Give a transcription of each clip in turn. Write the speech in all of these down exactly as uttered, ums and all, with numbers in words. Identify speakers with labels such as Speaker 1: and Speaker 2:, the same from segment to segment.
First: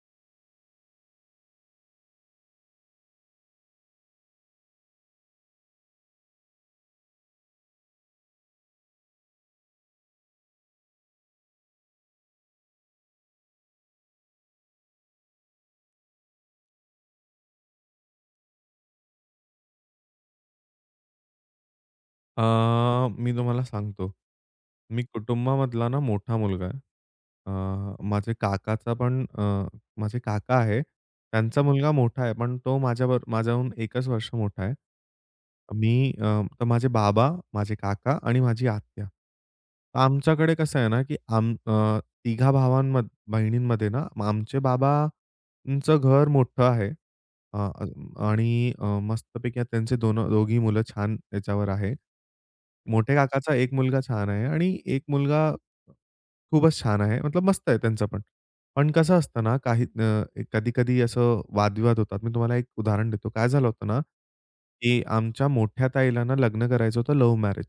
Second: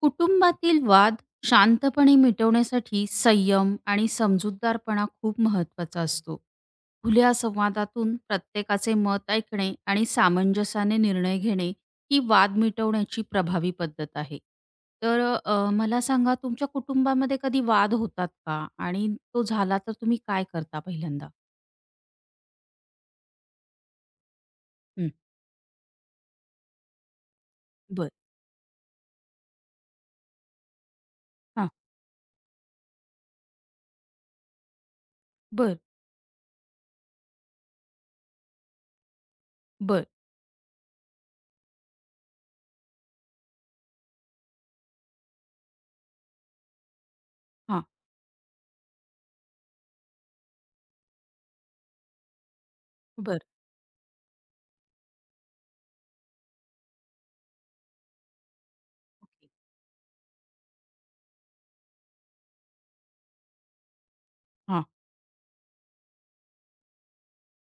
Speaker 1: कुटुंबातील वाद शांतपणे मिटवण्यासाठी संयम आणि समजूतदारपणा खूप महत्वाचा असतो. खुल्या संवादातून प्रत्येकाचे मत ऐकणे आणि सामंजस्याने निर्णय घेणे ही वाद मिटवण्याची प्रभावी पद्धत आहे. तर अ, मला सांगा, तुमच्या कुटुंबामध्ये कधी वाद होतात का? आणि तो झाला तर तुम्ही काय करता पहिल्यांदा?
Speaker 2: अ, मी तुम्हाला सांगतो. मी
Speaker 1: हं.
Speaker 2: कुटुंबामधला ना मोठा मुलगा आहे. अ,
Speaker 1: बरं.
Speaker 2: माझे काकाचा पण अ, माझे काका आहे. त्यांचा
Speaker 1: हां.
Speaker 2: मुलगा मोठा आहे, पण तो माझ्यावर माझ्याहून 1च वर्ष मोठा आहे.
Speaker 1: बरं,
Speaker 2: मी अ, तर माझे बाबा, माझे काका आणि माझी आत्या. तर
Speaker 1: बरं.
Speaker 2: आमच्याकडे कसं आहे ना, की आम अ, तिघा भावांमध्ये बहिणींमध्ये ना आमचे बाबांचं घर मोठं आहे. अ,
Speaker 1: हां.
Speaker 2: अ, आणि अ, मस्तपैकी आता त्यांचे दोन दोघी मुलं छान याच्यावर आहे. मोठ्या
Speaker 1: बरं.
Speaker 2: काकाचा एक मुलगा छान आहे आणि एक मुलगा खूपच छान आहे. मतलब मस्त आहे त्यांचं पण. पण कसं असतं
Speaker 1: ओके.
Speaker 2: ना, काही अ, कधी-कधी असं वादविवाद होतात. मी तुम्हाला एक उदाहरण देतो. काय झालं होतं ना,
Speaker 1: हां.
Speaker 2: की आमच्या मोठ्या ताईला ना लग्न करायचं होतं लव्ह मॅरेज.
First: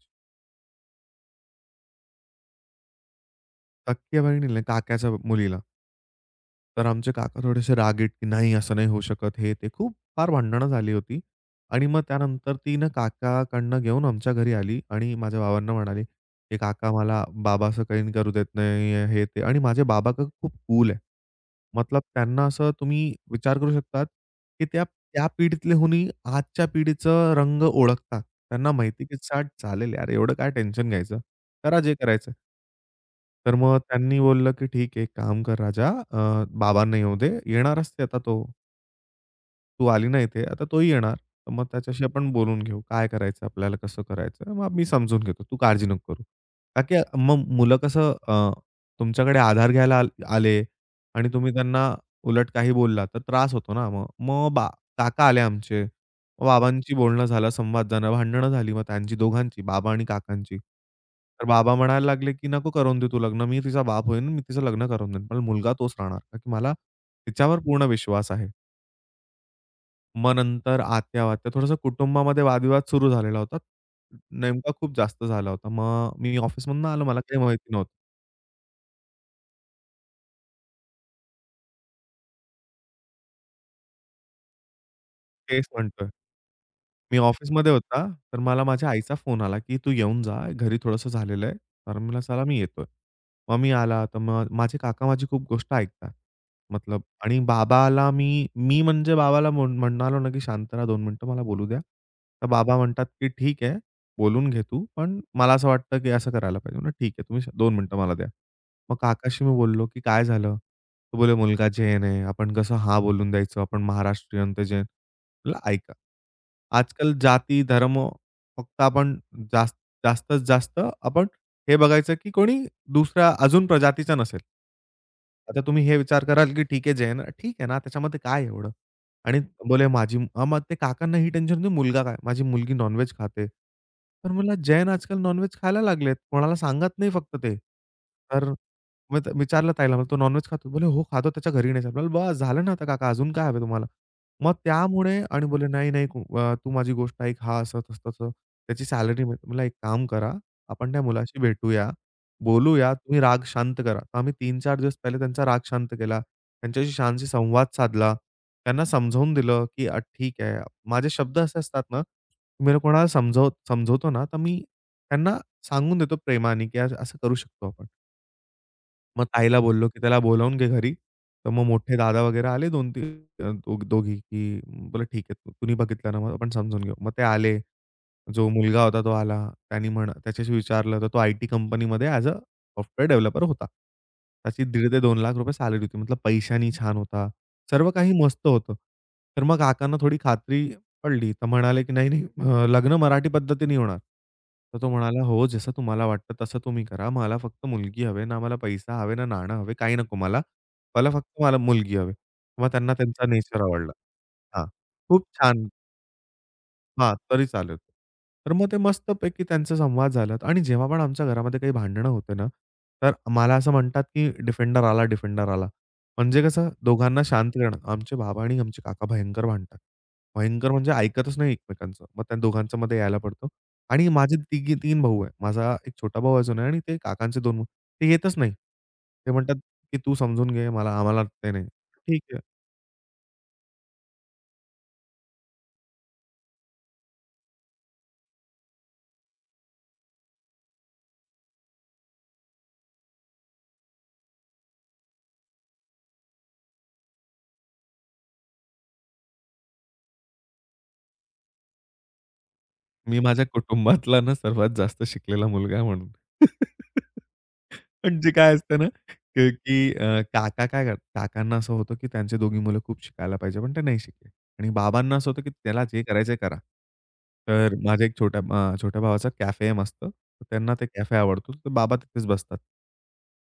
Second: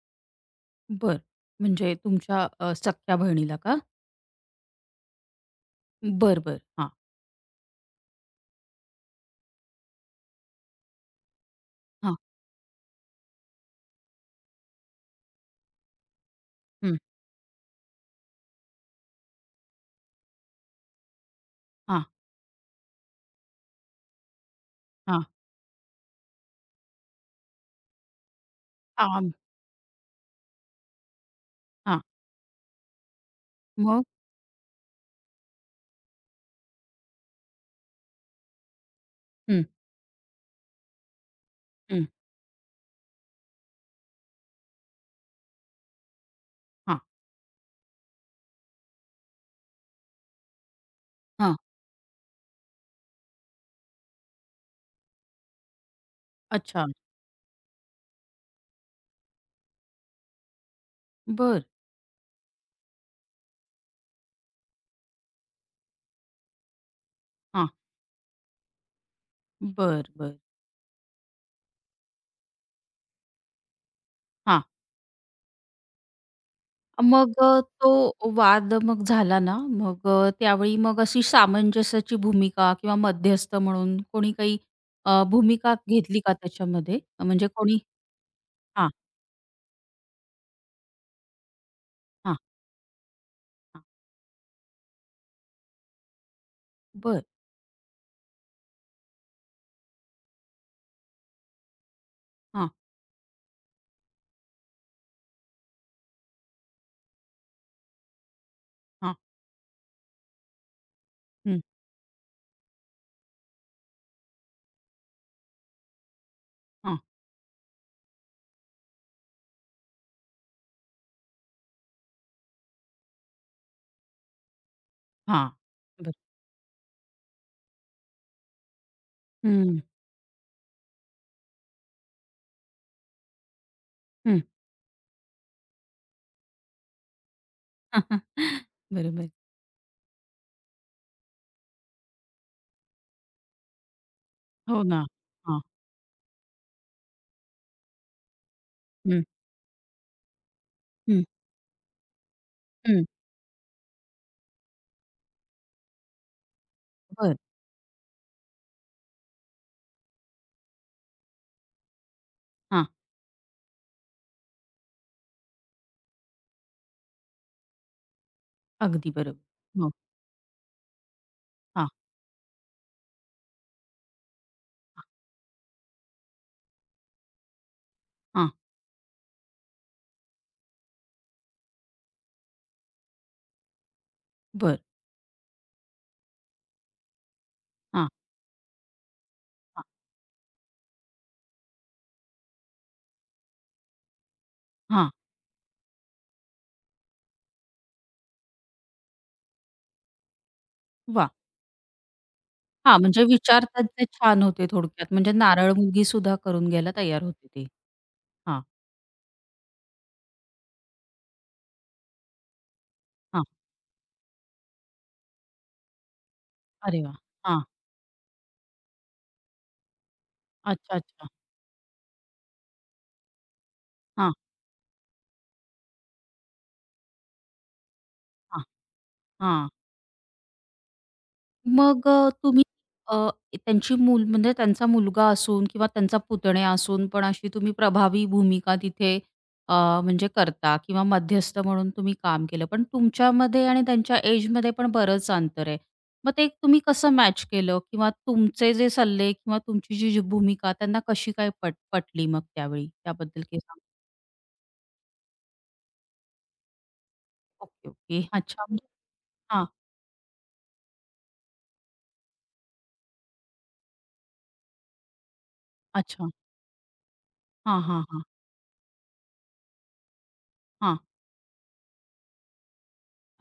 Speaker 1: बरं. म्हणजे तुमच्या अ, सख्ख्या बहिणीला का?
Speaker 2: सख्ख्या बहिणीला, नाही, काकाच्या मुलीला.
Speaker 1: बरं, बरं.
Speaker 2: तर
Speaker 1: हां.
Speaker 2: आमचे काका थोडेसे रागीट, की "नाही, असं नाही होऊ शकत." हे ते खूप फार भांडणं झाली होती. आणि मग
Speaker 1: हां.
Speaker 2: त्यानंतर ती ना काकाकडनं घेऊन आमच्या घरी आली आणि माझ्या बाबांना म्हणाली, की "काका
Speaker 1: हं.
Speaker 2: मला बाबा असं काही करू देत नाही." आहे, हे ते आणि माझे बाबा क खूप कूल आहे. मतलब
Speaker 1: हां.
Speaker 2: त्यांना असं तुम्ही विचार करू शकतात, की त्या
Speaker 1: हां.
Speaker 2: त्या पिढीतलेहुनही आजच्या पिढीचं रंग ओळखतात. त्यांना माहिती की
Speaker 1: आम
Speaker 2: चाट चालेल यार, एवढं काय टेन्शन घ्यायचं. करा जे
Speaker 1: हां.
Speaker 2: करायचं. तर मग
Speaker 1: मग?
Speaker 2: त्यांनी बोललं, की "ठीक आहे, एक काम कर राजा, अ, बाबांना येऊ दे. येणारच ते आता तो."
Speaker 1: हं.
Speaker 2: तू आली ना इथे, आता तोही येणार. तर मग त्याच्याशी
Speaker 1: हं.
Speaker 2: हं. आपण बोलून घेऊ. काय करायचं आपल्याला, कसं करायचं? मग मी समजून घेतो. तू काळजी नको करू. का की
Speaker 1: हां.
Speaker 2: मग मुलं कसं अ, तुमच्याकडे आधार घ्यायला आल आले आणि तुम्ही
Speaker 1: हां.
Speaker 2: त्यांना उलट काही बोलला तर त्रास होतो ना मग. मग बा काका आले आमचे. मग
Speaker 1: अच्छा.
Speaker 2: बाबांची बोलणं झालं, संवाद झाला, भांडणं झाली मग त्यांची दोघांची, बाबा आणि काकांची. तर
Speaker 1: बरं.
Speaker 2: बाबा म्हणायला लागले, की "नको करून देऊ तू लग्न. मी तिचा बाप होईन, मी तिचं लग्न करून देईन. पण मुलगा तोच राहणार." का की मला तिच्यावर
Speaker 1: हां.
Speaker 2: पूर्ण विश्वास आहे.
Speaker 1: बरं,
Speaker 2: मग
Speaker 1: बरं.
Speaker 2: नंतर आत्या-वात्या थोडंसं कुटुंबामध्ये वादविवाद सुरू झालेला होता.
Speaker 1: हां.
Speaker 2: नेमका खूप जास्त झाला होता. मग मी ऑफिसमधनं आलो, मला
Speaker 1: मग
Speaker 2: काही
Speaker 1: अ,
Speaker 2: माहिती नव्हतं.
Speaker 1: तो वाद मग झाला ना, मग अ, त्यावेळी मग अशी सामंजस्याची भूमिका किंवा मध्यस्थ म्हणून कोणी काही अ,
Speaker 2: तेच
Speaker 1: भूमिका
Speaker 2: म्हणतोय.
Speaker 1: घेतली का त्याच्यामध्ये?
Speaker 2: मी
Speaker 1: म्हणजे
Speaker 2: ऑफिसमध्ये
Speaker 1: कोणी.
Speaker 2: होता, तर मला
Speaker 1: हां.
Speaker 2: माझ्या आईचा फोन आला, की "तू येऊन जा, घरी थोडंसं झालेलं आहे." तर मी म्हटलं,
Speaker 1: हां.
Speaker 2: "चला मी येतोय." मग मी
Speaker 1: हां.
Speaker 2: आला, तर मग माझे काका माझी खूप गोष्ट ऐकतात. मतलब
Speaker 1: बरं.
Speaker 2: आणि बाबाला मी मी म्हणजे बाबाला म्हण म्हणालो ना, की "शांत रहा, दोन मिनिटं मला बोलू द्या." तर
Speaker 1: हां.
Speaker 2: बाबा म्हणतात, की "ठीक आहे, बोलून घे तू, पण मला असं वाटतं, की असं करायला पाहिजे." म्हणलं, "ठीक आहे, तुम्ही दोन मिनिटं मला द्या." मग
Speaker 1: हां.
Speaker 2: काकाशी मी बोललो, की "काय झालं?" तो बोलले,
Speaker 1: हं.
Speaker 2: "मुलगा जैन आहे, आपण कसं हां बोलून द्यायचं, आपण महाराष्ट्रीयन ते जैन." म्हटलं ऐका.
Speaker 1: हां.
Speaker 2: आजकाल जाती, धर्म फक्त आपण जास्त जास्तीत जास्त आपण हे बघायचं की कोणी दुसऱ्या अजून प्रजातीचा नसेल.
Speaker 1: हां.
Speaker 2: आता तुम्ही हे
Speaker 1: बरं.
Speaker 2: विचार कराल की ठीक आहे जैन ठीक आहे ना, त्याच्यामध्ये काय एवढं? आणि
Speaker 1: हं.
Speaker 2: बोले माझी अ, मग ते काकांना ही टेन्शन मुलगा काय? माझी मुलगी नॉन खाते. तर
Speaker 1: हं.
Speaker 2: मला जैन आजकाल नॉन खायला लागलेत. कोणाला सांगत नाही फक्त ते. तर मग त-
Speaker 1: बरोबर.
Speaker 2: विचारलं ताईला, मला "तो नॉन खातो?" बोले "हो, खातो त्याच्या घरी नाही." आपल्याला बस झालं ना आता काका अजून काय हवं तुम्हाला? मग
Speaker 1: हो ना.
Speaker 2: त्यामुळे आणि
Speaker 1: हां.
Speaker 2: बोलले, "नाही, नाही अ, तू माझी गोष्ट ऐक, हा असं तसं तसं त्याची
Speaker 1: हं.
Speaker 2: सॅलरी मिळते." म्हणलं, "एक काम करा, आपण त्या
Speaker 1: हं.
Speaker 2: मुलाशी भेटूया, बोलूया,
Speaker 1: हं.
Speaker 2: तुम्ही राग शांत करा." आम्ही तीन चार दिवस पहिले त्यांचा राग शांत केला. त्यांच्याशी छानशी
Speaker 1: बरं.
Speaker 2: संवाद साधला. त्यांना समजावून दिलं, की अ, ठीक आहे. माझे शब्द असे असतात ना, मी
Speaker 1: हां.
Speaker 2: कोणाला समजव समजवतो ना, तर मी त्यांना सांगून देतो प्रेमाने, की "आज असं करू शकतो आपण.
Speaker 1: अगदी
Speaker 2: मग
Speaker 1: बरोबर.
Speaker 2: ताईला बोललो,
Speaker 1: हो.
Speaker 2: की त्याला बोलावून घे घरी. तर मग
Speaker 1: हां,
Speaker 2: मोठे दादा वगैरे आले दोन तीन दो दोघी, की बोलले,
Speaker 1: हां,
Speaker 2: "ठीक आहे, तुम्ही बघितलं ना, मग आपण समजून घेऊ." मग ते आले. जो
Speaker 1: हां.
Speaker 2: मुलगा होता तो आला. त्यानी म्हण त्याच्याशी विचारलं, तर तो आयटी कंपनीमध्ये ॲज अ सॉफ्टवेअर डेव्हलपर होता. त्याची ₹दीड ते ₹दोन लाख रुपये सॅलरी होती. मतलब पैशानी छान होता. सर्व
Speaker 1: हां,
Speaker 2: काही मस्त होतं. तर मग
Speaker 1: हां,
Speaker 2: काकांना थोडी खात्री पडली, तर म्हणाले की "नाही-नाही अ, लग्न मराठी पद्धतीने होणार." तर तो
Speaker 1: हां.
Speaker 2: म्हणाला, "हो, जसं तुम्हाला वाटतं तसं तुम्ही करा. मला फक्त मुलगी हवे ना मला पैसा हवे ना नाणं हवे, काही नको मला. मला
Speaker 1: वाह!
Speaker 2: फक्त मला मुलगी हवी." मग त्यांना
Speaker 1: हां, म्हणजे
Speaker 2: त्यांचा नेचर
Speaker 1: विचारतात
Speaker 2: आवडला.
Speaker 1: ते छान
Speaker 2: हां,
Speaker 1: होते थोडक्यात.
Speaker 2: खूप
Speaker 1: म्हणजे
Speaker 2: छान.
Speaker 1: नारळ मुलगी सुद्धा करून घ्यायला
Speaker 2: हां,
Speaker 1: तयार
Speaker 2: तरी
Speaker 1: होते ते.
Speaker 2: चालेल. तर
Speaker 1: हां,
Speaker 2: मग ते मस्तपैकी त्यांचा संवाद झाला आणि जेव्हा पण आमच्या घरामध्ये काही भांडणं होते ना, तर
Speaker 1: हां.
Speaker 2: मला असं म्हणतात, की डिफेंडर आला, डिफेंडर आला. म्हणजे कसं
Speaker 1: अरे वाह!
Speaker 2: दोघांना शांत
Speaker 1: हां.
Speaker 2: करणं. आमचे बाबा आणि आमचे काका भयंकर भांडतात. भयंकर म्हणजे
Speaker 1: अच्छा, अच्छा.
Speaker 2: ऐकतच नाही एकमेकांचं. मग त्या दोघांचं मध्ये यायला पडतो आणि
Speaker 1: हां,
Speaker 2: माझे तिघी तीन भाऊ आहे. माझा एक छोटा भाऊ अजून आहे आणि ते काकांचे दोन ते येतच नाही.
Speaker 1: हां,
Speaker 2: ते म्हणतात,
Speaker 1: हां.
Speaker 2: की "तू समजून घे मला, आम्हाला ते नाही."
Speaker 1: मग
Speaker 2: ठीक
Speaker 1: अ,
Speaker 2: आहे.
Speaker 1: तुम्ही अ, त्यांची मूल म्हणजे त्यांचा मुलगा असून किंवा त्यांचा पुतण्या असून पण अशी तुम्ही प्रभावी भूमिका तिथे अ, म्हणजे करता किंवा मध्यस्थ म्हणून तुम्ही काम केलं. पण तुमच्यामध्ये आणि त्यांच्या एजमध्ये पण बरंच अंतर आहे. मग ते तुम्ही कसं मॅच केलं किंवा तुमचे जे सल्ले किंवा तुमची जी जी भूमिका त्यांना कशी काय पट पटली मग त्यावेळी?
Speaker 2: मी
Speaker 1: त्याबद्दल
Speaker 2: माझ्या
Speaker 1: काही सांगा?
Speaker 2: कुटुंबातला ना सर्वात जास्त शिकलेला मुलगा आहे म्हणून.
Speaker 1: Okay, okay.
Speaker 2: म्हणजे काय
Speaker 1: अच्छा,
Speaker 2: असतं ना,
Speaker 1: म्हणजे
Speaker 2: की
Speaker 1: हां.
Speaker 2: की अ, काका काय करतात, काकांना असं होतं, की त्यांची दोघी मुलं खूप शिकायला पाहिजे, पण ते नाही शिकले. आणि बाबांना असं होतं, की त्याला जे
Speaker 1: अच्छा.
Speaker 2: करायचंय करा. तर
Speaker 1: हां, हां,
Speaker 2: माझ्या एक
Speaker 1: हां.
Speaker 2: छोट्या अ, छोट्या भावाचा कॅफे आहे मस्त. तर त्यांना ते
Speaker 1: हां.
Speaker 2: कॅफे आवडतो, तर बाबा तिथेच बसतात.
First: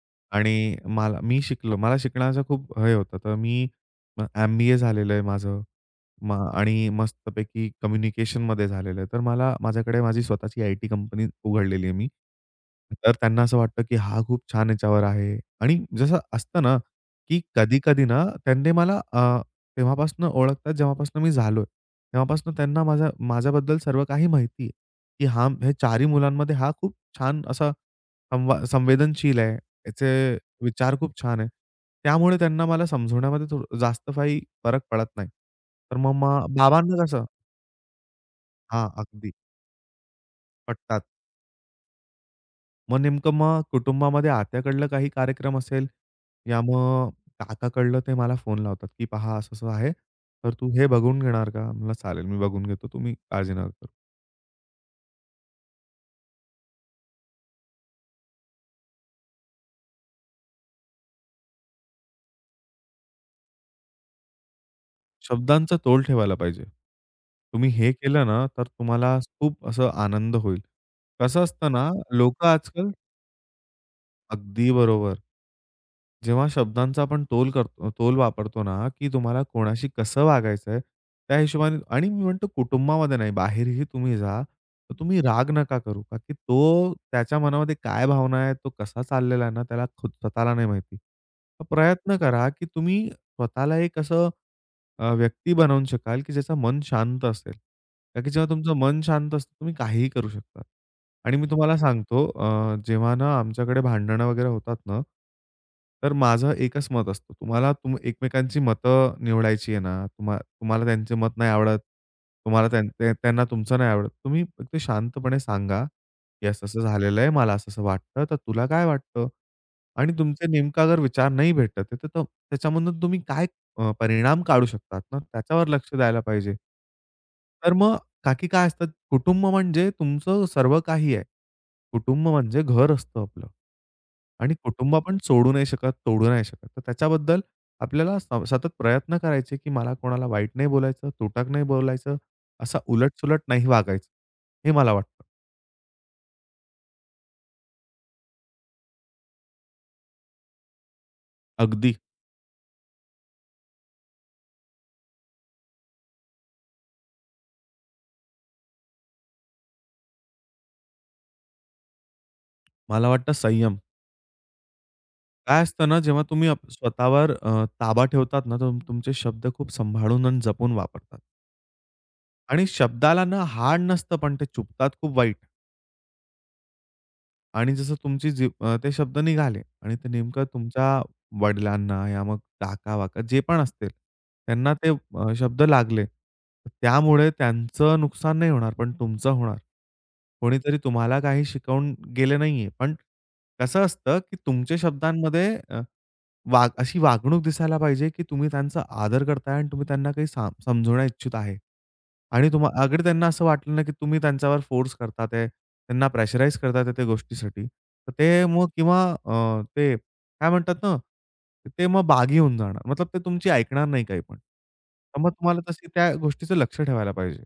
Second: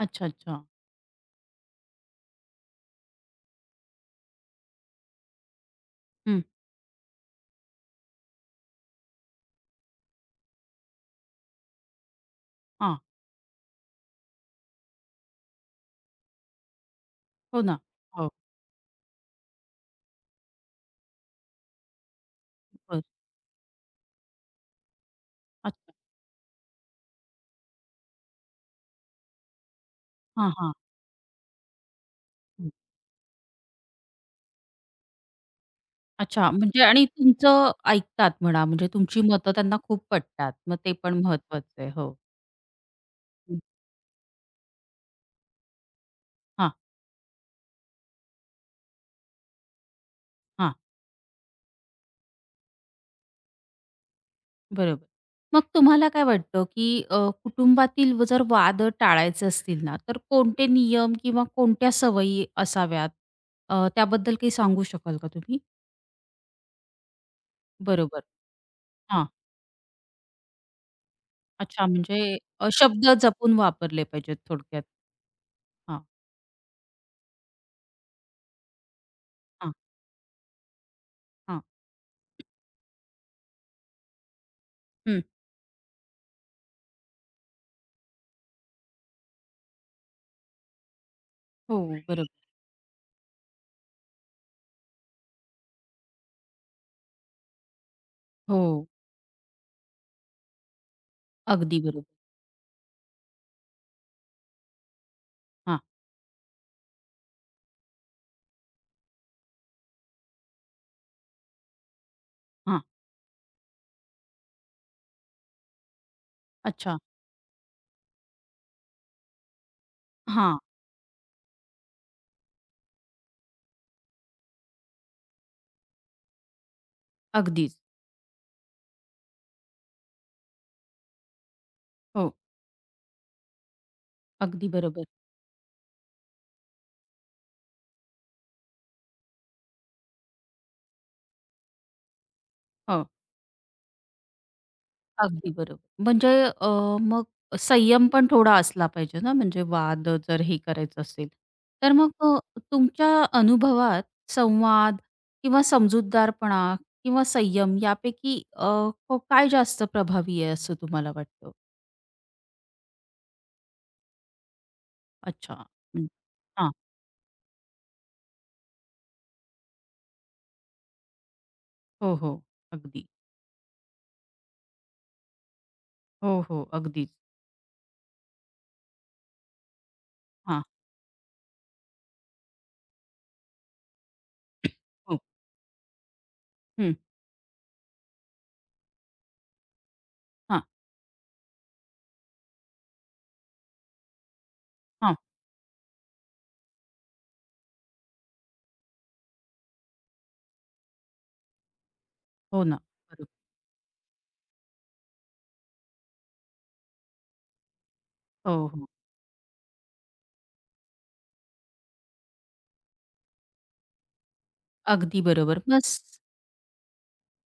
Speaker 1: अच्छा, अच्छा.
Speaker 2: आणि मला मी शिकलो. मला शिकण्याचं खूप हे होतं. तर मी एम-बी-ए झालेलं आहे माझं.
Speaker 1: हं.
Speaker 2: मग आणि मस्तपैकी कम्युनिकेशनमध्ये झालेलं आहे. तर मला माझ्याकडे माझी स्वतःची आय-टी कंपनी उघडलेली आहे मी.
Speaker 1: हां.
Speaker 2: तर त्यांना असं वाटतं, की हा खूप छान याच्यावर आहे आणि जसं असतं ना, की
Speaker 1: हो ना.
Speaker 2: कधी-कधी ना
Speaker 1: हो.
Speaker 2: त्यांनी मला अ, तेव्हापासून ओळखतात जेव्हापासून मी झालोय. तेव्हापासून त्यांना
Speaker 1: बरं.
Speaker 2: माझ्या माझ्याबद्दल सर्व काही माहिती आहे, की हा हे 4ही मुलांमध्ये हा खूप छान असा संवा संवेदनशील आहे. याचे
Speaker 1: हां, हां.
Speaker 2: विचार खूप छान आहे. त्यामुळे त्यांना
Speaker 1: हं.
Speaker 2: मला समजवण्यामध्ये थोडं जास्त काही फरक पडत नाही. तर मग मा
Speaker 1: अच्छा, म्हणजे
Speaker 2: बाबांना
Speaker 1: आणि
Speaker 2: कसं
Speaker 1: तुमचं ऐकतात म्हणा, म्हणजे
Speaker 2: हां,
Speaker 1: तुमची
Speaker 2: अगदी
Speaker 1: मतं त्यांना खूप पटतात. मग ते
Speaker 2: पटतात.
Speaker 1: पण महत्वाचं आहे. हो.
Speaker 2: मग नेमकं
Speaker 1: हं.
Speaker 2: मग कुटुंबामध्ये आत्याकडलं काही कार्यक्रम असेल, या
Speaker 1: हां,
Speaker 2: मग काकाकडलं ते मला फोन लावतात, की "पहा असं-असं आहे, तर तू
Speaker 1: हां.
Speaker 2: हे बघून घेणार का?" म्हणलं, "चालेल, मी बघून घेतो, तुम्ही काळजी नका करू."
Speaker 1: बरोबर. मग तुम्हाला काय वाटतं, की अ, कुटुंबातील व जर वाद टाळायचे असतील ना, तर कोणते नियम किंवा कोणत्या सवयी असाव्यात? अ, त्याबद्दल काही सांगू शकाल का तुम्ही?
Speaker 2: शब्दांचा तोल ठेवायला पाहिजे. तुम्ही हे
Speaker 1: बरोबर.
Speaker 2: केलं ना, तर तुम्हाला
Speaker 1: हां.
Speaker 2: खूप असं आनंद होईल. कसं असतं
Speaker 1: अच्छा,
Speaker 2: ना,
Speaker 1: म्हणजे
Speaker 2: लोकं
Speaker 1: अ,
Speaker 2: आजकाल
Speaker 1: शब्द जपून वापरले पाहिजेत
Speaker 2: अगदी
Speaker 1: थोडक्यात.
Speaker 2: बरोबर.
Speaker 1: हां,
Speaker 2: जेव्हा शब्दांचा आपण तोल करतो तोल वापरतो ना, की तुम्हाला
Speaker 1: हां,
Speaker 2: कोणाशी कसं वागायचंय, त्या
Speaker 1: हां.
Speaker 2: हिशोबाने आणि मी म्हणतो कुटुंबामध्ये नाही, बाहेरही तुम्ही जा, तर तुम्ही
Speaker 1: हं.
Speaker 2: राग नका करू. का की तो त्याच्या मनामध्ये काय भावना आहे, तो कसा चाललेला आहे ना, त्याला खुद स्वतःला नाही माहिती. तर
Speaker 1: हो,
Speaker 2: प्रयत्न
Speaker 1: बरोबर.
Speaker 2: करा, की तुम्ही स्वतःला एक असं अ, व्यक्ती बनवू शकाल, की ज्याचं मन शांत असेल. कारण की जेव्हा तुमचं
Speaker 1: हो.
Speaker 2: मन शांत असतं, तुम्ही काहीही करू शकता. आणि मी तुम्हाला
Speaker 1: अगदी बरोबर.
Speaker 2: सांगतो अ, जेव्हा ना आमच्याकडे भांडणं वगैरे होतात ना,
Speaker 1: हां.
Speaker 2: तर माझं एकच मत असतं. तुम्हाला तुम एकमेकांची मतं निवडायची आहे ना, तुम्हा तुम्हाला त्यांचे मत नाही आवडत, तुम्हाला
Speaker 1: हां.
Speaker 2: त्यां ते त्यांना तुमचं नाही आवडत. तुम्ही फक्त शांतपणे सांगा, की असं-असं
Speaker 1: अच्छा.
Speaker 2: झालेलं आहे, मला असं-असं वाटतं, तर तुला काय वाटतं? आणि तुमचे
Speaker 1: हां.
Speaker 2: नेमका जर विचार नाही भेटत आहे, तर त त्याच्यामधून तुम्ही काय अ, परिणाम काढू शकतात ना, त्याच्यावर लक्ष द्यायला पाहिजे. तर
Speaker 1: अगदीच.
Speaker 2: मग का की काय असतं, कुटुंब म्हणजे तुमचं सर्व काही आहे. कुटुंब
Speaker 1: हो,
Speaker 2: म्हणजे घर असतं आपलं. आणि
Speaker 1: अगदी
Speaker 2: कुटुंब
Speaker 1: बरोबर.
Speaker 2: आपण सोडू नाही शकत, तोडू नाही शकत. तर त्याच्याबद्दल आपल्याला स सतत प्रयत्न करायचे, की मला कोणाला वाईट नाही बोलायचं, तुटक नाही बोलायचं, असा
Speaker 1: हो,
Speaker 2: उलट नाही वागायचं. हे मला वाटतं.
Speaker 1: अगदी बरोबर. म्हणजे अ, मग संयम पण थोडा असला पाहिजे ना, म्हणजे वाद जर हे करायचं असेल. तर
Speaker 2: अगदी.
Speaker 1: मग अ, तुमच्या अनुभवात संवाद किंवा समजूतदारपणा किंवा संयम, यापैकी अ, क काय जास्त प्रभावी आहे असं तुम्हाला वाटतं?
Speaker 2: मला वाटतं संयम.
Speaker 1: अच्छा.
Speaker 2: काय असतं ना,
Speaker 1: हं.
Speaker 2: जेव्हा तुम्ही आप
Speaker 1: हां.
Speaker 2: स्वतःवर अ, ताबा ठेवतात ना, तर तुम- तुमचे शब्द खूप सांभाळून आणि जपून वापरतात.
Speaker 1: हो, हो.
Speaker 2: आणि
Speaker 1: अगदी.
Speaker 2: शब्दाला ना हाड नसतं, पण ते चुभतात खूप वाईट.
Speaker 1: हो, हो. अगदीच.
Speaker 2: आणि जसं तुमची जीभ अ, ते शब्द निघाले आणि ते नेमकं
Speaker 1: हां.
Speaker 2: तुमच्या वडिलांना या मग काका-वाका जे पण असतील, त्यांना ते
Speaker 1: हो.
Speaker 2: अ, शब्द लागले. तर
Speaker 1: हं.
Speaker 2: त्यामुळे त्यांचं नुकसान नाही होणार, पण तुमचं होणार.
Speaker 1: हां,
Speaker 2: कोणीतरी तुम्हाला काही शिकवून गेले नाहीये, पण कसं असतं, की तुमच्या
Speaker 1: हां.
Speaker 2: शब्दांमध्ये अ वाग अशी वागणूक दिसायला पाहिजे, की तुम्ही त्यांचा आदर करताय आणि तुम्ही त्यांना काही साम समजवण्या इच्छित आहे. आणि
Speaker 1: हो
Speaker 2: तुम्हा
Speaker 1: ना.
Speaker 2: अगर त्यांना
Speaker 1: बरोबर.
Speaker 2: असं वाटलं ना, की तुम्ही त्यांच्यावर फोर्स करतात आहे, त्यांना प्रेशराईज करतात आहे त्या गोष्टीसाठी, तर ते
Speaker 1: हो,
Speaker 2: मग
Speaker 1: हो.
Speaker 2: किंवा अ, ते काय म्हणतात ना, ते मग बागी होऊन जाणार. मतलब ते तुमची ऐकणार नाही काही पण. तर
Speaker 1: अगदी
Speaker 2: मग तुम्हाला
Speaker 1: बरोबर. मग
Speaker 2: तशी त्या गोष्टीचं लक्ष ठेवायला पाहिजे.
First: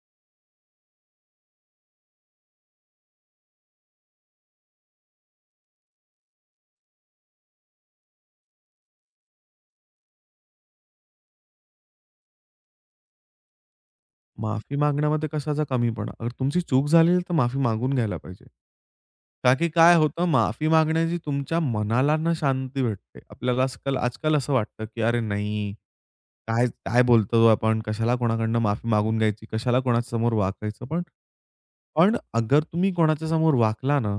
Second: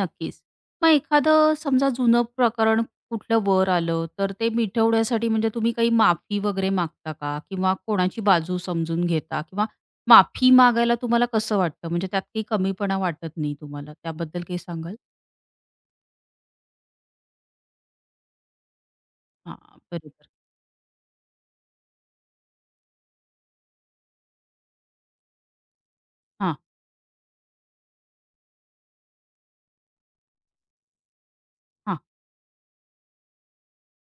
Speaker 1: नक्कीच. मग एखादं समजा जुनं प्रकरण कुठलं वर आलं, तर ते मिटवण्यासाठी म्हणजे तुम्ही काही माफी वगैरे मागता का? किंवा कोणाची बाजू समजून घेता? किंवा माफी मागायला तुम्हाला कसं वाटतं? म्हणजे त्यात काही कमीपणा वाटत नाही तुम्हाला? त्याबद्दल काही
Speaker 2: माफी
Speaker 1: सांगाल?
Speaker 2: मागण्यामध्ये कशाचा कमीपणा? अगर तुमची चूक झाली तर माफी मागून घ्यायला पाहिजे. का की
Speaker 1: हां,
Speaker 2: काय होतं
Speaker 1: बरोबर.
Speaker 2: माफी मागण्याची तुमच्या मनाला ना शांती भेटते. आपल्याला आजकाल आजकाल असं वाटतं, की "अरे नाही,
Speaker 1: हां.
Speaker 2: काय काय बोलतो आपण? कशाला कोणाकडनं माफी मागून घ्यायची? कशाला कोणासमोर वाकायचं? पण
Speaker 1: हा.
Speaker 2: पण अगर तुम्ही कोणाच्या समोर वाकला ना,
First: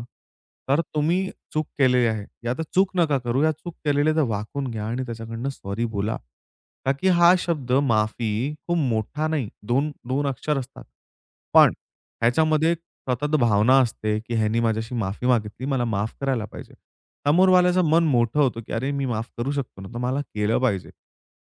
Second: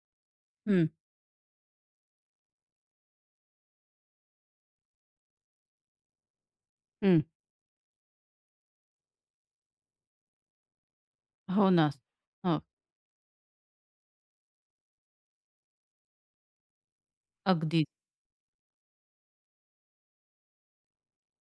Speaker 2: तर
Speaker 1: हं,
Speaker 2: तुम्ही चूक केलेली आहे. या तर चूक नका करू. या चूक केलेली तर वाकून घ्या आणि त्याच्याकडनं सॉरी बोला. का की
Speaker 1: हं.
Speaker 2: हा शब्द माफी खूप मोठा नाही. दोन दोन अक्षर असतात.
Speaker 1: हो
Speaker 2: पण
Speaker 1: ना. हो,
Speaker 2: ह्याच्यामध्ये एक सतत भावना असते, की ह्यानी माझ्याशी माफी मागितली. मला माफ करायला पाहिजे. समोरवाल्याचं
Speaker 1: अगदीच.
Speaker 2: मन मोठं होतं, की "अरे, मी माफ करू शकतो ना, तर मला केलं पाहिजे."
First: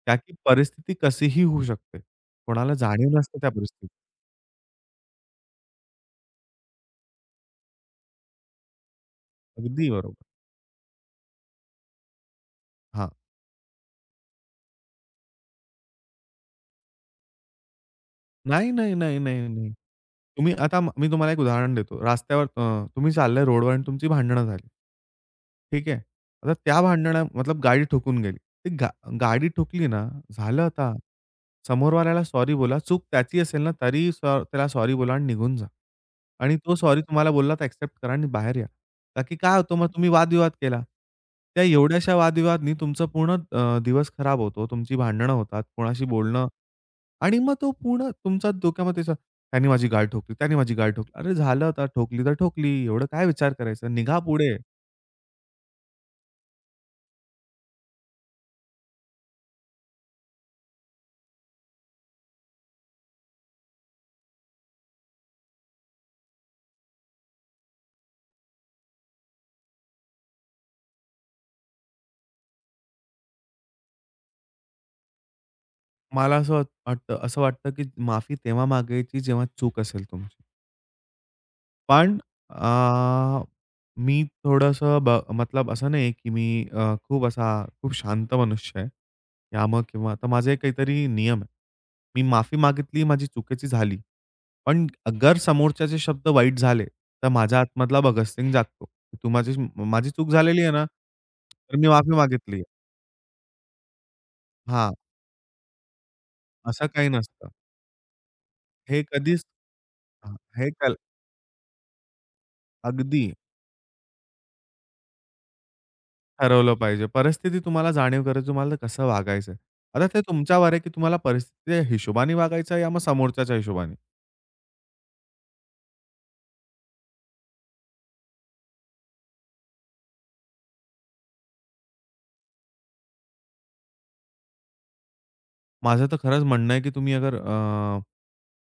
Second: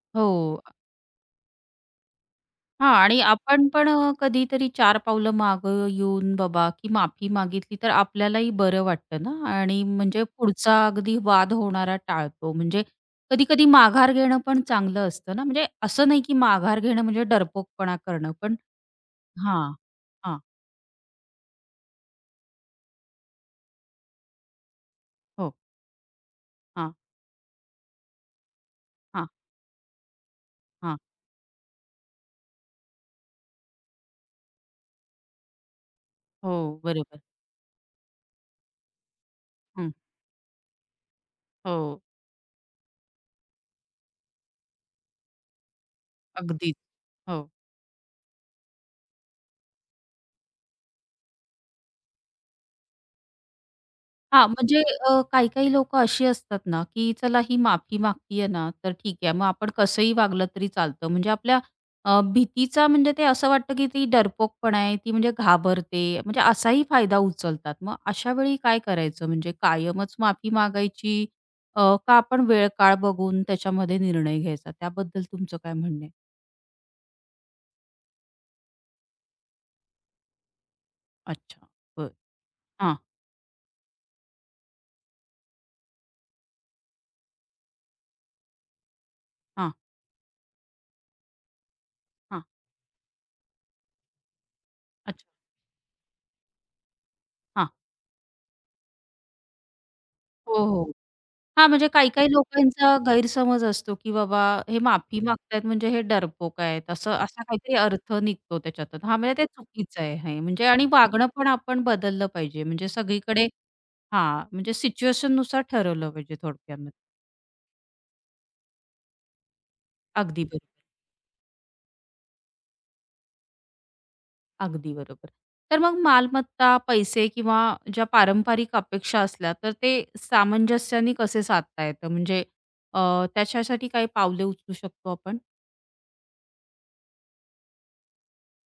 Speaker 2: का
Speaker 1: हो.
Speaker 2: की परिस्थिती कशीही होऊ शकते. कोणाला
Speaker 1: हां,
Speaker 2: जाणीव
Speaker 1: आणि
Speaker 2: नसते त्या
Speaker 1: आपण पण
Speaker 2: परिस्थितीची.
Speaker 1: अ, कधीतरी चार पावलं मागं येऊन, बाबा, की माफी मागितली तर आपल्यालाही बरं वाटतं ना, आणि
Speaker 2: अगदी
Speaker 1: म्हणजे
Speaker 2: बरोबर.
Speaker 1: पुढचा अगदी वाद होणारा टाळतो. म्हणजे
Speaker 2: हां.
Speaker 1: कधी-कधी माघार घेणं पण चांगलं असतं ना, म्हणजे असं नाही की माघार घेणं म्हणजे डरपोकपणा करणं, पण
Speaker 2: नाही, नाही, नाही, नाही, नाही.
Speaker 1: हां. हां.
Speaker 2: तुम्ही आता मी तुम्हाला एक उदाहरण देतो. रस्त्यावर अ, तुम्ही चालले रोडवर आणि तुमची भांडणं झाली.
Speaker 1: हो.
Speaker 2: ठीक आहे. आता त्या
Speaker 1: हां,
Speaker 2: भांडणं मतलब गाडी ठोकून गेली. ती गा
Speaker 1: हां,
Speaker 2: गाडी ठोकली ना, झालं आता.
Speaker 1: हां.
Speaker 2: समोरवाल्याला सॉरी बोला. चूक त्याची असेल ना, तरी सॉ त्याला सॉरी बोला आणि निघून जा. आणि तो
Speaker 1: हो,
Speaker 2: सॉरी
Speaker 1: बरोबर.
Speaker 2: तुम्हाला बोलला तर एक्सेप्ट करा आणि बाहेर या. का की काय होतं मग
Speaker 1: हं.
Speaker 2: तुम्ही वादविवाद केला. त्या
Speaker 1: हो,
Speaker 2: एवढ्याशा वादविवादनी तुमचा पूर्ण अ, दिवस खराब होतो. तुमची भांडणं होतात. कोणाशी बोलणं
Speaker 1: अगदीच.
Speaker 2: आणि
Speaker 1: हो.
Speaker 2: मग तो पूर्ण तुमच्या डोक्यामध्ये असं, त्याने माझी गाड ठोकली, त्याने माझी गाड ठोकली. अरे झालं आता ठोकली तर ठोकली, एवढं काय विचार करायचा, निघा
Speaker 1: हां,
Speaker 2: पुढे.
Speaker 1: म्हणजे अ, काही-काही लोकं अशी असतात ना, की चला, ही माफी मागतीये ना, तर ठीक आहे. मग आपण कसंही वागलं तरी चालतं. म्हणजे आपल्या अ, भीतीचा, म्हणजे ते असं वाटतं, की ती डरपोकपणा आहे, ती म्हणजे घाबरते. म्हणजे असाही फायदा उचलतात. मग अशा वेळी काय करायचं? म्हणजे कायमच माफी मागायची, अ, का आपण वेळ-काळ बघून त्याच्यामध्ये निर्णय घ्यायचा? त्याबद्दल तुमचं काय म्हणणं आहे?
Speaker 2: मला असं वाट- वाटतं असं वाटतं, की माफी तेव्हा मागायची जेव्हा चूक असेल तुमची.
Speaker 1: अच्छा. बरं.
Speaker 2: पण
Speaker 1: हां,
Speaker 2: अ, मी थोडंसं ब मतलब असं नाही, की मी अ, खूप असा खूप शांत मनुष्य आहे.
Speaker 1: हां,
Speaker 2: यामुळे किंवा आता माझे काहीतरी नियम आहे. मी
Speaker 1: हां.
Speaker 2: माफी मागितली, माझी चुकीची झाली. पण
Speaker 1: अच्छा.
Speaker 2: अगर समोरच्याचे शब्द वाईट झाले, तर माझ्या
Speaker 1: हां.
Speaker 2: आतमधला भगत सिंग जागतो. तू माझी माझी चूक
Speaker 1: हो,
Speaker 2: झालेली आहे ना,
Speaker 1: हो. हां,
Speaker 2: तर
Speaker 1: म्हणजे
Speaker 2: मी माफी
Speaker 1: काही-काही
Speaker 2: मागितली आहे.
Speaker 1: लोकांचा गैरसमज असतो, की बाबा हे
Speaker 2: हां,
Speaker 1: माफी मागतायत म्हणजे हे डरपोक
Speaker 2: असं
Speaker 1: आहेत,
Speaker 2: काही
Speaker 1: असं असा
Speaker 2: नसतं.
Speaker 1: काहीतरी अर्थ निघतो त्याच्यातून.
Speaker 2: हे
Speaker 1: हां, म्हणजे
Speaker 2: कधीच
Speaker 1: ते चुकीचं आहे,
Speaker 2: हां,
Speaker 1: हे म्हणजे,
Speaker 2: हे
Speaker 1: आणि
Speaker 2: कल
Speaker 1: वागणं पण आपण बदललं पाहिजे, म्हणजे
Speaker 2: अगदी
Speaker 1: सगळीकडे. हां, म्हणजे सिच्युएशननुसार ठरवलं पाहिजे
Speaker 2: ठरवलं पाहिजे.
Speaker 1: थोडक्यामध्ये.
Speaker 2: परिस्थिती तुम्हाला जाणीव करेल, तुम्हाला कसं वागायचं. आता ते
Speaker 1: अगदी
Speaker 2: तुमच्यावर
Speaker 1: बरोबर.
Speaker 2: आहे, की तुम्हाला परिस्थितीच्या हिशोबाने वागायचं या मग समोरच्याच्या हिशोबाने.
Speaker 1: अगदी बरोबर. तर मग मालमत्ता, पैसे किंवा ज्या पारंपरिक अपेक्षा असल्या, तर ते सामंजस्याने कसे साधता येतं? म्हणजे अ, त्याच्यासाठी काही पावले उचलू शकतो आपण?
Speaker 2: माझं तर खरंच म्हणणं आहे, की तुम्ही अगर अ,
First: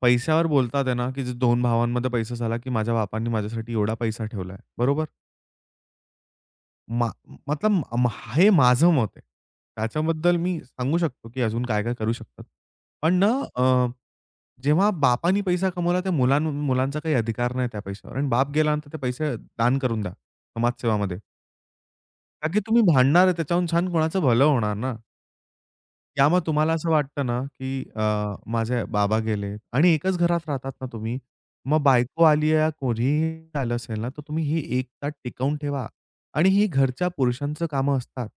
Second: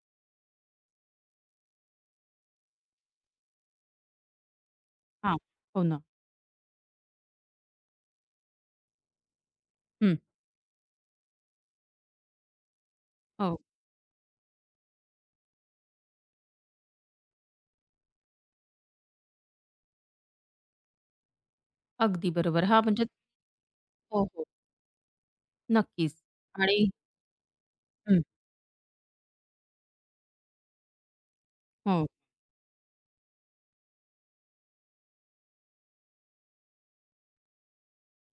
Speaker 2: पैशावर बोलतात आहे ना, की दोन भावांमध्ये पैसा झाला, की माझ्या बापांनी माझ्यासाठी एवढा पैसा ठेवलाय. बरोबर?
Speaker 1: हां. हो ना.
Speaker 2: मा मतलब म हे माझं मत आहे.
Speaker 1: हं.
Speaker 2: त्याच्याबद्दल मी सांगू शकतो, की अजून काय-काय करू शकतात. पण ना
Speaker 1: हो.
Speaker 2: अ, जेव्हा बापानी पैसा कमवला त्या मुलां मुलांचा काही अधिकार नाही त्या पैशावर आणि बाप गेल्यानंतर ते पैसे दान करून द्या, समाजसेवामध्ये.
Speaker 1: अगदी
Speaker 2: का की
Speaker 1: बरोबर. हा,
Speaker 2: तुम्ही
Speaker 1: म्हणजे
Speaker 2: भांडणार आहे त्याच्याहून छान कोणाचं
Speaker 1: हो,
Speaker 2: भलं
Speaker 1: हो.
Speaker 2: होणार ना.
Speaker 1: नक्कीच.
Speaker 2: या यामुळे तुम्हाला
Speaker 1: आणि
Speaker 2: असं वाटतं ना, की अ,
Speaker 1: हं.
Speaker 2: माझे बाबा गेले आणि एकाच घरात राहतात ना तुम्ही. मग
Speaker 1: हो,
Speaker 2: बायको आली आहे, कोणीही आलं असेल ना, तर तुम्ही ही एकता टिकवून ठेवा आणि ही घरच्या पुरुषांचं कामं असतात.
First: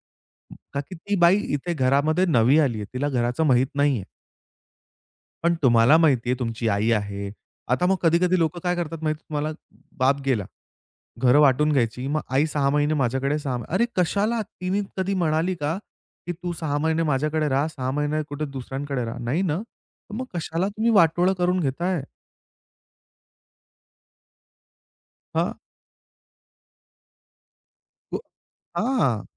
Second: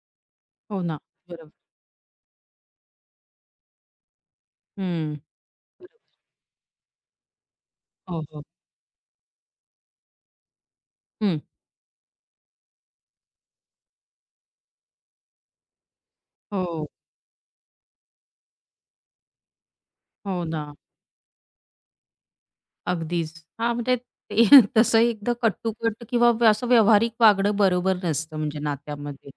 Speaker 2: का
Speaker 1: हो
Speaker 2: की
Speaker 1: ना.
Speaker 2: ती बाई
Speaker 1: बरोबर.
Speaker 2: इथे घरामध्ये नवी आली आहे. तिला घराचं माहीत नाहीये.
Speaker 1: हं.
Speaker 2: पण तुम्हाला
Speaker 1: बरोबर.
Speaker 2: माहिती आहे तुमची आई आहे. आता मग
Speaker 1: हो,
Speaker 2: कधी-कधी
Speaker 1: हो.
Speaker 2: लोकं काय करतात माहिती आहे तुम्हाला? बाप गेला. घरं
Speaker 1: हं.
Speaker 2: वाटून घ्यायची. मग आई सहा महिने माझ्याकडे सहा अरे कशाला? तिने कधी म्हणाली का, की "तू सहा
Speaker 1: हो,
Speaker 2: महिने माझ्याकडे राहा, सहा महिने कुठे दुसऱ्यांकडे राहा." नाही ना. तर मग
Speaker 1: हो
Speaker 2: कशाला
Speaker 1: ना.
Speaker 2: तुम्ही वाटोळं करून घेताय?
Speaker 1: अगदीच. हां, म्हणजे ते तसं एकदा
Speaker 2: हां.
Speaker 1: कट्टुकट किंवा व्य- असं व्यावहारिक वागणं बरोबर नसतं, म्हणजे
Speaker 2: हां.
Speaker 1: नात्यामध्ये.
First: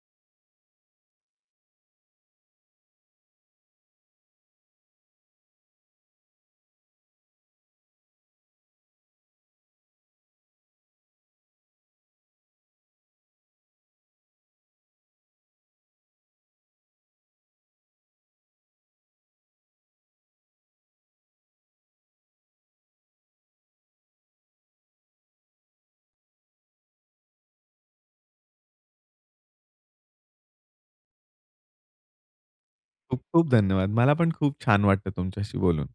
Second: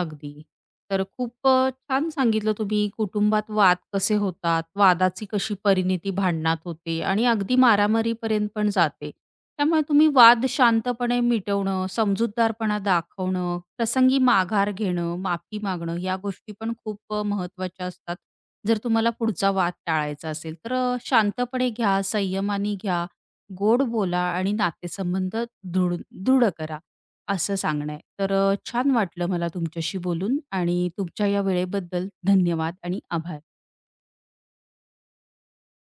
Speaker 1: अगदी. तर खूप अ, छान सांगितलं तुम्ही, कुटुंबात वाद कसे होतात, वादाची कशी परिणती भांडणात होते आणि अगदी मारामारीपर्यंत पण जाते. त्यामुळे तुम्ही वाद शांतपणे मिटवणं, समजूतदारपणा दाखवणं, प्रसंगी माघार घेणं, माफी मागणं या गोष्टी पण खूप अ, महत्त्वाच्या असतात. जर तुम्हाला पुढचा वाद टाळायचा असेल तर अ, शांतपणे घ्या, संयमाने घ्या, गोड बोला आणि नातेसंबंध दृढ दृढ करा. असं सांगणं आहे. तर अ, छान वाटलं मला तुमच्याशी बोलून, आणि तुमच्या या वेळेबद्दल धन्यवाद आणि
Speaker 2: खूप
Speaker 1: आभार.
Speaker 2: खूप धन्यवाद. मला पण खूप छान वाटलं तुमच्याशी बोलून.